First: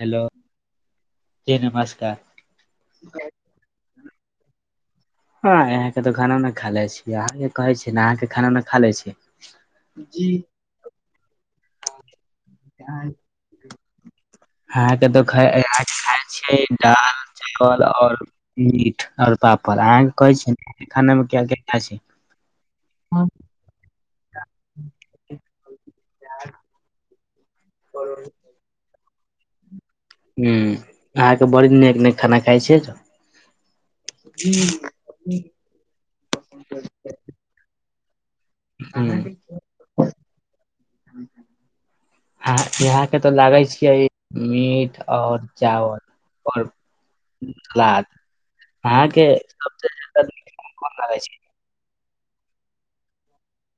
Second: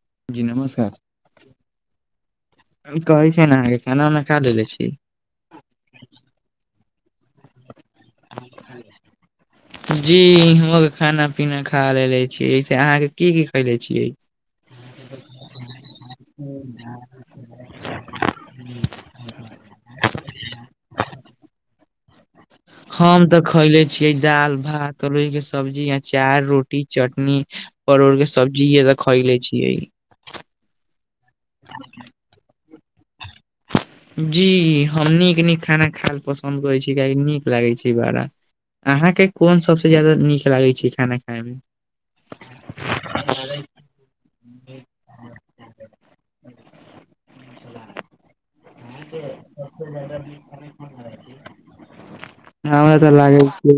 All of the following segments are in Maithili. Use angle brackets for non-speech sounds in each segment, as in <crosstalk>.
हेलो जी नमस्कार जी नमस्कार कहै छै ने अहाँके खाना उना खा लेले छी हँ हहके तऽ खाना ऊना ख़ा लेने छि यहके कहै छै ने अहाँके खाना उना खा लेल छी इ के खाना पीना खा लेले छीयै इस अहाँ के की की खैले छीयै अहाके त अहके खाय छी दाल चपल और मीट और पापड़ अहाँ के कहै छियै ने खाना मे क्या क्या ख़ा छि <inaudible> हम तऽ खैले छीयै दाल भात अरोइ के सब्जी अचार रोटी चटनी नी परोड़ के सब्जि इ खइले छिये ह अहाँके बड़ी नीक नीक खाना खाइ छियै जी हम नीक नीक खाना खायल पसन्द करैत छी कियाकि नीक लागैत छै बड़ा अहाँके हूँ, कोन सभसँ ज्यादा नीक लागैत छै खाना खायमे अहा यहा के तो लागे छियै मीट और चावल ओओर सलाद अहाँके सबसे जादा कोन लागै छै हमरा तऽ लागै कि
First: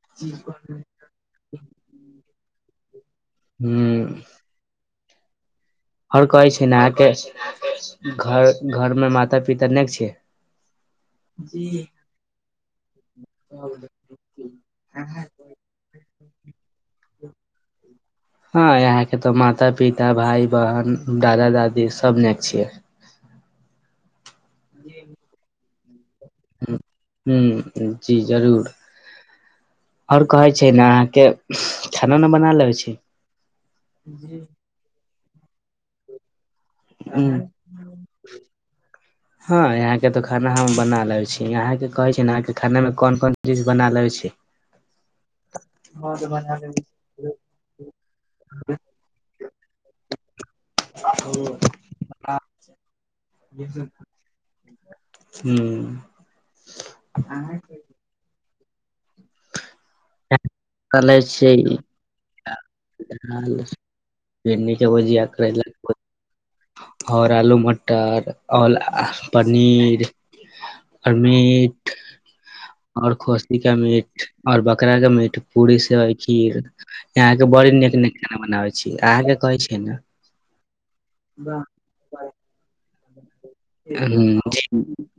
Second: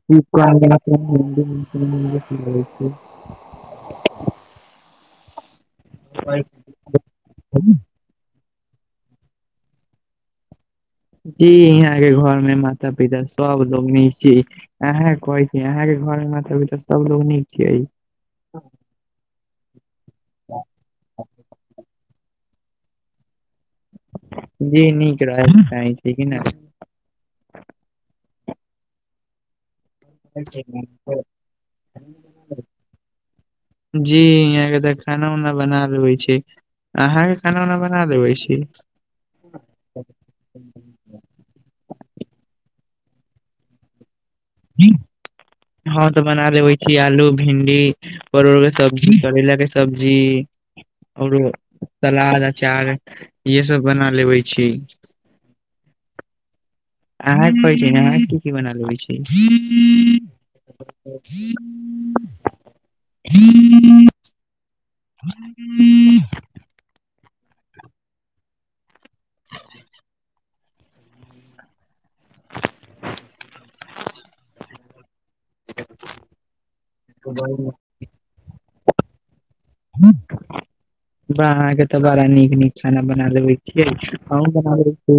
तप <unintelligible> हूँ आओर कहै छै ने अहाके घर घर मे माता पिता नहि छै जी यहाँ के घर मे माता पिता सब लोगनि छी अहाँ को यहाँ के घर मे मबी तऽ सब लोग नीक छिये हँ यहाँके तऽ माता पिता भाइ बहिन दादा दादी सब ने छियै जी नीक रहैके चाही कि न हूँ जी जरूर आओर कहै छै ने अहाँके खाना ने बना लेबै छै जी यहाँके देख खाना उना बना देबे छी अहाँके खाना उना बना देबे छी हँ यहा के तो खाना हम बना ले छी यहा के कहे छीहाँ के खाना में कोन कोन चीज बना ले छी हँं तऽ बना लेबे छी आलू भिंडी परोड़ के सब करैला के सब्जी ओरो सलाद अचार यहेसभ बना लेबै छी हुँ अहाँ कहै छै अहाँ की की बना लेबै छी कलै छी यऽ भिंडि के भुजिया करैला के भुजिया ओर आलू मटर ओर पनीर आर मीट और खोसी का मीट और बकरा का मीट पूरी सेबइ खीर अहाँ के बड़ नीक नीक खाना बनाबै छी अहाँके कहै छैै ने अहाँके तऽ बड़ा नीक नीक खाना बना लेबै छियै अहू हुं जी बना लैत छी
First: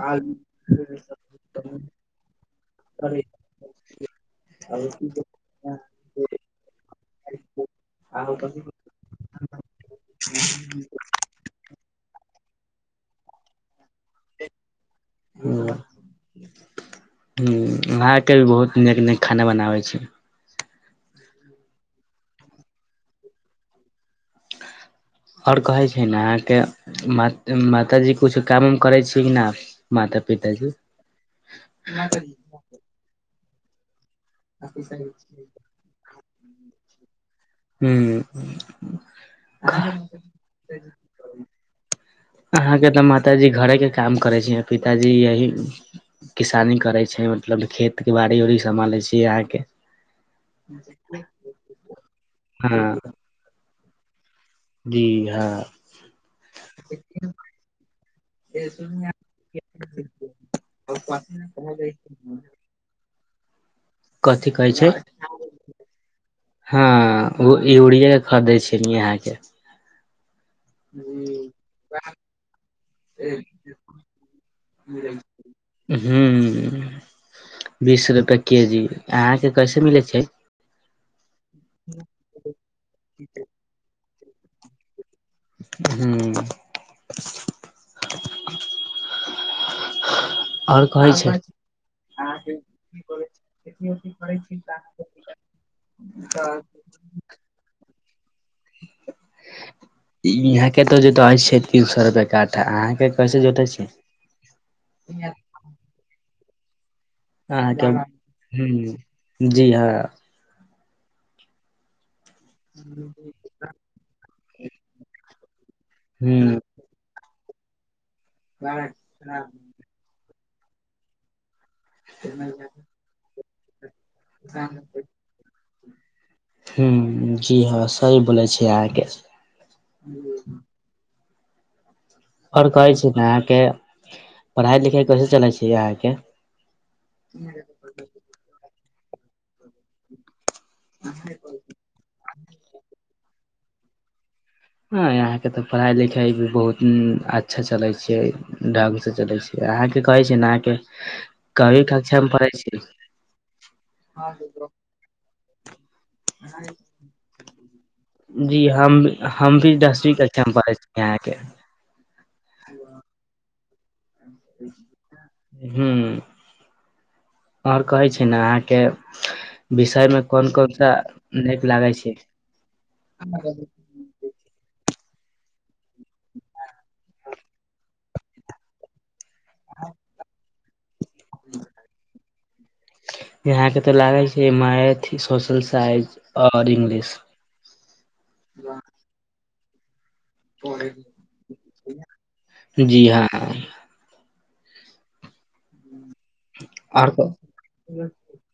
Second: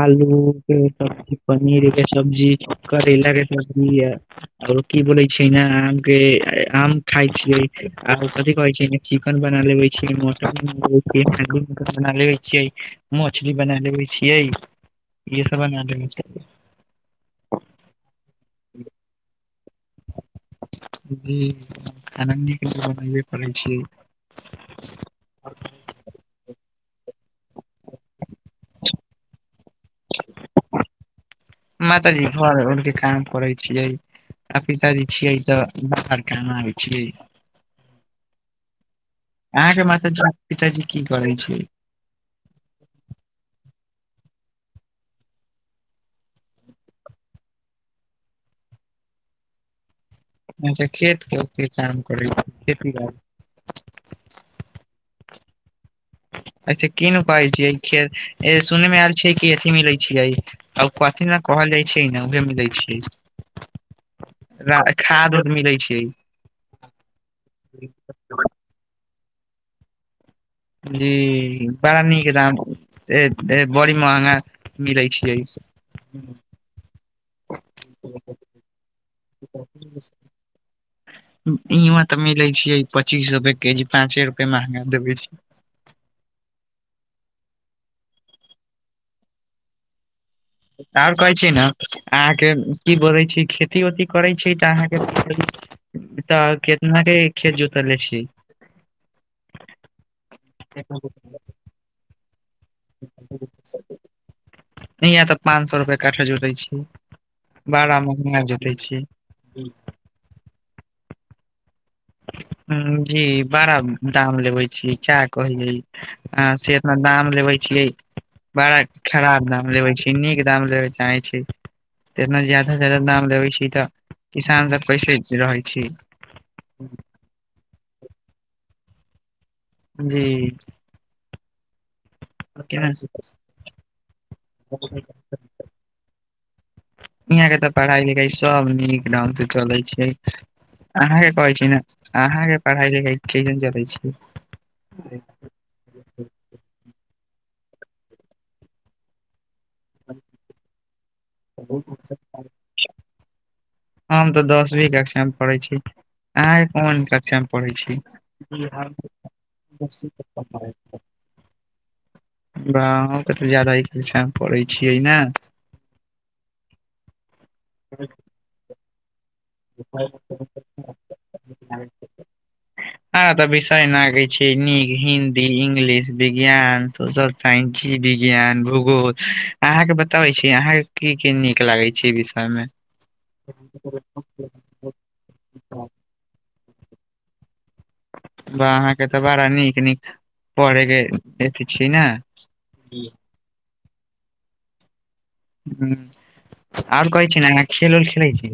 आलू के सब्जी पनीर के सब्जी करैला के सब्जी यऽ आआरो की बोलै छै ने आम के आम खाइ छियै आओर कथि कहै छै चिकेन बना लेबे छै मटन बना लेबे छियै मछली बना लेबे छियै इहे हू सब बना लेबे छियै अहाँके भी बहुत निक निक खाना बनाबै छी जी अहाँ जे खाना नीक नीक बनबे करै छी आओर कहै छै ने अहाँके मा माताजी किछु काम उम करै छियै कि न माता पिताजी मातााजी घर उर के काम करे छियै आ पिताजी छियै तऽ बस कमाय छिय हू अहाँके माता जा पिताजी की करै छै अहाँ के तऽ माताजी घरे के काम करे छी पिताजी यही किसानी करै छै मतलब खेत के बाड़ी उड़ी सम्हालै छी अहाँके अच्छा खेतके के काम करै खेती हँ बाड़ी जी हँ ऐसे कीन उपाय छिय खे सुन मे आयल छै कि अथी मिलै छियै आ कथी ने कहल जाइ छै ने उहेमे दै छैै कथि कहै छै छै हँ ओ यूरिया खरीदे छै न यहाँ के जी बड़ा नीक दाम बड़ी महंगा मिलै छियै हू हऽ बीस रुपय के जी अहाँके कैसे मिलै छै इहं तऽ मिले छै पच्चीस रुप के जी पाँचे रुपए महंगा देबे छी हू आओर कहै छी ने अहाँके की बोलै छी खेती ओती करैत छी तऽ अहाँके तऽ खेतनाहरे के खेत जोतल अछी इहाँके तऽ जोतआव छै तीन सए रुपै तऽ अहाँके कैसे जोते छियै इह तऽ पांच सए रुपआ क्ठा जोते छै अहाँके बारा महिना जोते छी हूं जी हँ हॅं जी बड़ा दाम लेबे छी का कहहिै हूं आ सै तऽ दाम लेवे छीये बड़ा खराब दाम लेवे छी चिन्नीक के दाम लेबऽ चाहे छी तना ज्यादा से जादा दाम लेबे छी तऽ किसान सब कैसे रहै छै ह जी हँ सही बोले छी अहाँके जी आओर कहै छी ने अहाँके पढ़ाई लिखाई कैसे चलै छी अहाँके यहाँ के तऽ पढ़ाई लिखाई सब नीक ढंग से चलै छै अहाँके कहै छी ने अहाँके पढाई लिखाई केहन चलै छी ह यहां के ते पढ़ाई लिखाई भी बहुत अच्छा चले छै ढंग से चले छै अहाँके कहै छी ने अहाँके कवी कक्षामे पढ़ै छी हम तऽ दसवीं कक्षा में पढ़ै छी अहाँके कोन कक्षामे पढ़ै छी जी हम हम भी दसवीं कक्षा मे पढ़ै छी अहाँके ब अहुं के तऽ जादा इ कक्षा में पड़ै छियै ने हूं आओर कहै छै ने अहाँके विषय में कोन कोन सा नीक लागे छै हँ तऽ विषय न गै छै नीक हिन्दी इंग्लिश विज्ञान सोशल सइन्स जीव विज्ञान भूगोल अहाँके बताबै छी अहाँके की की नीक लागै छै विषय मे यहाँ के तऽ लागै छै मैथ सोशल साइंस आऔर इंग्लिश ब अहाँके तऽ बड़ा नीक नीक पढे के एत छी ने आ ह आओर कहै छै ने अहां खेल उल खेलै छै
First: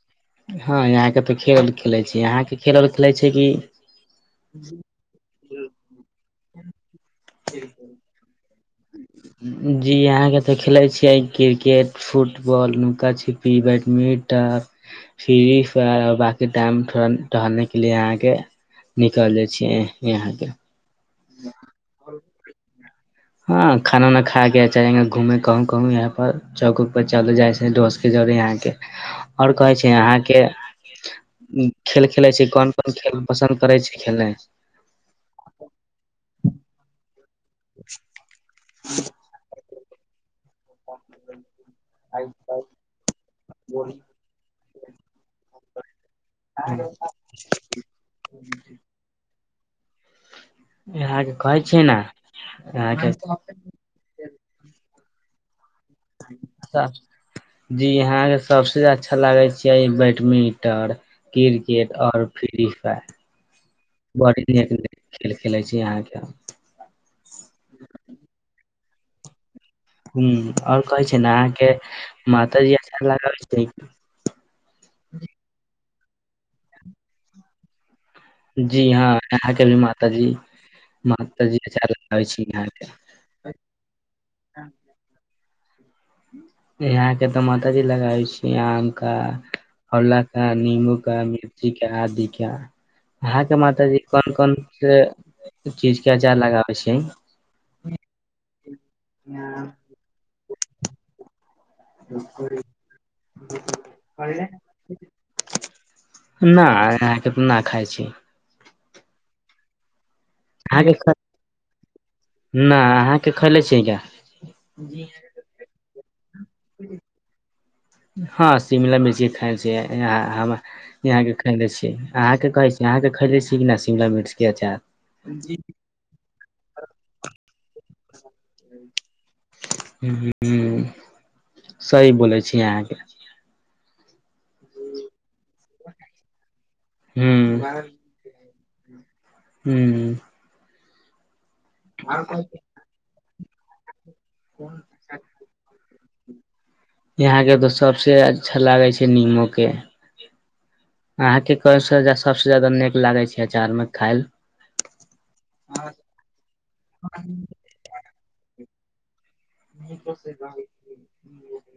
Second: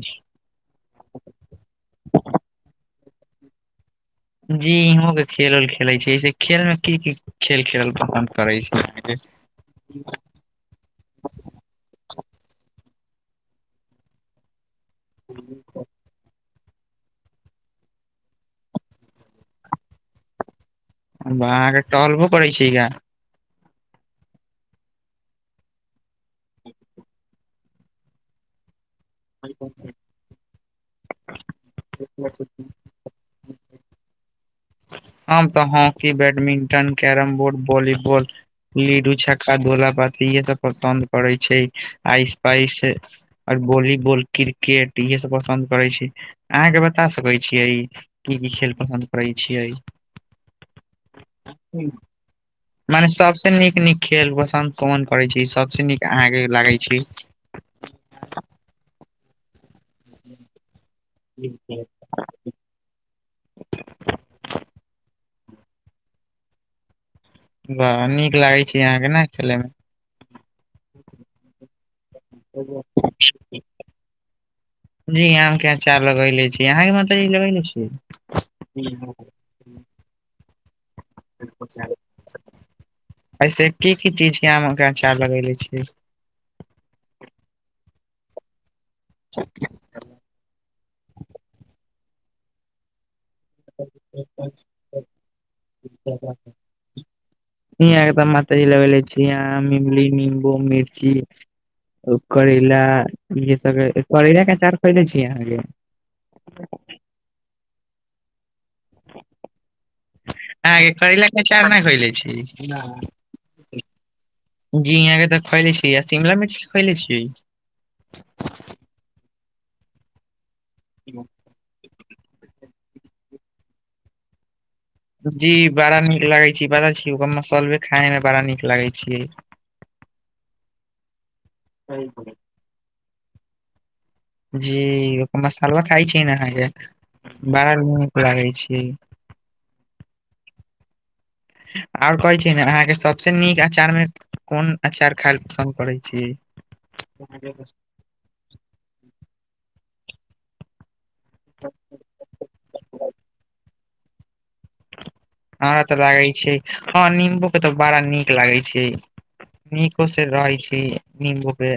हँ यहाँके तऽ खेल खेलैत छी यहाँके खेल आओर खेलैत छै कि जी हो गेल खेल उल खेलै छैसे खेल मे की की खेल खेलल पसन्द करै छै अहांके जी अहाँके तऽ खेलै छियै क्रिकेट फुटबॉल नुका छिपी बैडमिंटन फि्र फेर आओर बांकी टाइम थोड़ा टहलनेके लिए अहाँके निकलि जाइ छियै यहाँके ब अहाँके टहलबो कड़ै छिये गा हँ खाना उना खा के <unintelligible> घूमे कहुू कहूं यहाँ पर चौक उक पर चल जाइ छै दोस्त के जरे अहां के ह आओर कहै छै अहाँके खेल खेलै छी कोन खेल पसन्द करै छै खेलनाइ हम तऽ hockey badminton carrom board volleyball लीडू छ ्का धोला पाती इहे सब पसन्द पड़ै छै आइस पाइस आओर बोली बोल क्रिकेट इहे सब पसन्द करे छै अहाँके बता सकै छीियै की की खेल पसन्द करैत छियै यहाँके कहै छियै ने मने सबस अहाँके नीक नीक खेल पसत कोन करै छी सबस नीक अहाँके लागै छी जी यहाँ के सबसे अच्छा लागे छै क बैडमिंटन क्रिकेट आऔर फ्री फायर बड़ नीक न खेल खेलै छी अहाँके हम वाह नीक लागै छै अहाँके नै खेले म ह आओर कहै छै ने अहाँके मातााजी आचार लगाबे छै जी आम के अचार लगेले छी अहाँ के माता जी लगेले छीयै जी हँ अहाँ के भी माता जी माता जी अचार लगाबे छी यहाँ के ऐसे की की चीज के आम के अचार लगेेले छिये यहाँके तऽ माताजी लगाबै छिये आम का आओर नवका नींबू का मिर्ची का आदि का अहाँ के मातााजी कोन कोन से चीज के आचार लगाबे छै हीया के तऽ माताजी लेबे ले छी आम इमली निम्बू मिर्ची करैला ईहे सब करैला के अचार खइले छीय अहाँके नइ अहाँके न खाइ छी अहाँ आहाँकेँ के करेला केऽ आचार नऽ खैले छी न ना आहाँ अहाँके खैले छियै क्या केऽ तऽ खोले छी आ शिमला मिर्च खैले छी हँ शिमला मिर्ची खयने छिये यहाँ हम यहाँके अहाँके कहै छी अहाँके खैले छी कि नहि शिमला मिर्चके अचार जी बड़ा नीक लगे छै बड़ा छी ओकर मसाले खाय मे बड़ा नीक लगे छै सही बोलै छी आहाँकेँ जी ओ मसाला खााय छी न आहाँकेँ बड़ा ह नीक लागे छै हूँ आओर कहै छै नऽ अहाँके सबस नीक अचार मे कोन अचार खायल पसन्द करै छै छिये आहाँ के तो सबसे अच्छा लागे छै निमोके अहाँके कह सबसँ जादा नीक लागै छै अचार मे खायल हमरा तऽ लागे छै हँ नंबू के तऽ बड़ा नीक लागे छै निकोसे रइ छी निबूके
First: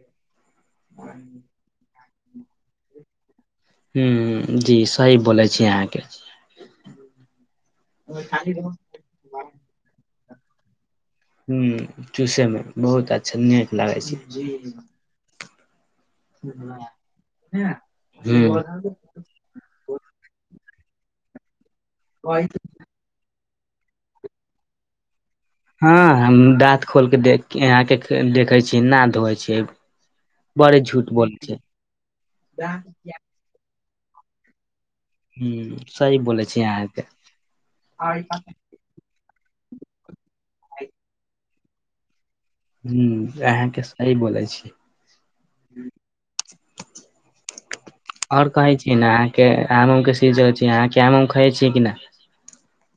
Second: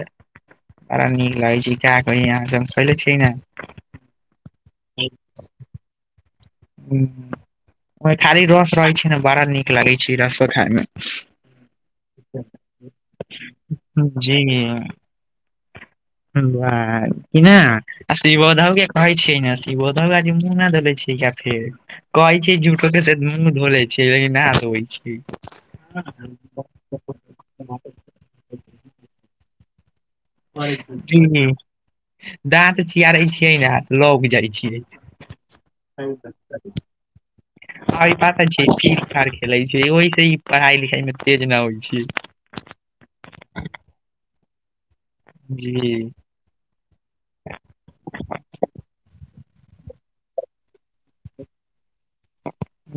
बरा नीक लागै छै का कही आहाँकेँ खैले छै न हूँ जी सही बोलै छी अहाँके ओ खाली रस रहै छै न बड़ा नीक लागे छै रसो खाय मे हुँ चूसेमे बहुत अच्छा नीक लागै छै बाह कि ने शिबोधो कि ह कहै छ नइ शिबोधो भाइजी मुँह नऽ धोले छै का फेर कहै छै झु मुँह धो ले छी लेकिन नहा धोवे छीयै हँ हम दाँत खोलके देख आहाँकेँ देखै छी ना धोइ छै दाँत चिआरे छियै न लौक जाइ ह छियै सही बोले छी अहाँके ई पात छै ठीक सार खेलै छै ओहि से ही पढ़ाई लिखाई मे तेज न होइ छै अहाँके सही बोलै छी जी और कहै छी न अहाँके आम उम के सीजन छै अहाँके आम उम खाइ छीयै कि न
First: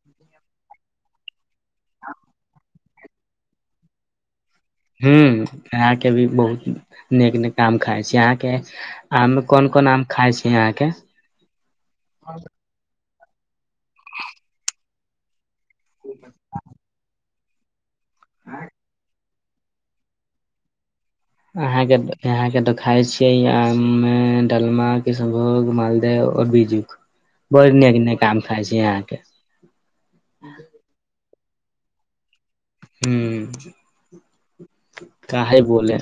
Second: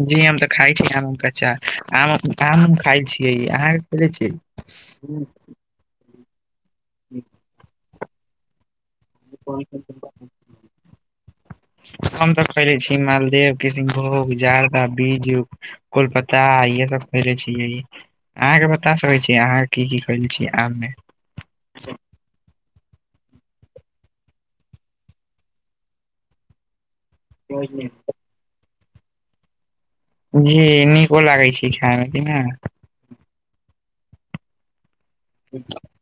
जी हम तऽ खाइ छी आम उम कऽ अचार आम उम आम उम खइल छियै अहाँके खेले छिये हु अहाँके भी बहुत नेक निक आम खाइ छी अहाँके आम मे कोन छियै कोन आम खाय छी अहाँके खइले छी मालदेव किशनभोग जारदा बीजू कोलपता इे सब खैले छिय अहाँके बता कहै छै अहाँ की की खैले छीये आम मे आहाँ के आहाँ के त खाय छियै आम म डलमा किशभोग मालदेव बीजू बड़ नीक आम खाइ छै आहाँ के जी नीको लागै छै खाय मे कि न हू काहे बोले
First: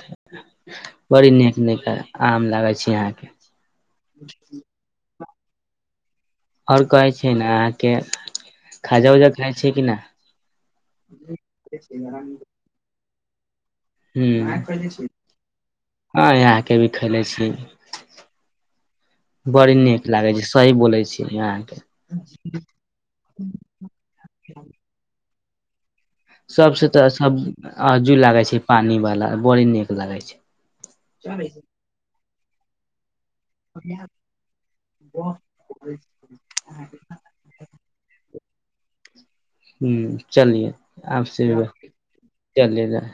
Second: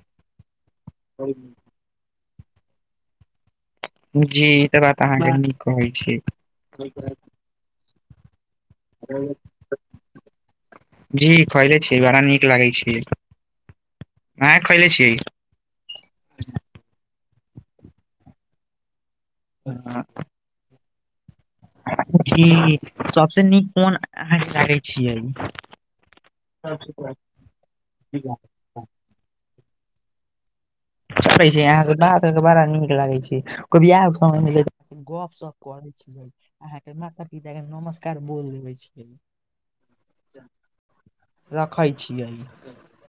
बड़ी नीक नीक आम लागे छी अहाँके जी ई तऽ बात अहाँके न कहै छी आओर कहै छै ने अहाँके खाजा उजा खाइ छ कि नहि जी खैले छी बड़ा नीक लागे छै हु अहाँ खैले छियै यहाँके भी खेलै छी बड़ी नीक लागे छै सही बोले छीह जी सभसँ नीक कोन आम लागै छियै सबस तऽ सब आजू लागे छै पानी वाला बड़ी नीक लागे छै छपै छै यहाँ के बात बड़ा नीक लागै छै समयप करै छिय अहाँ <unintelligible> ईक नमस्कार बोल देबे छियै ह चलिए आपसे रखै छियै चलिये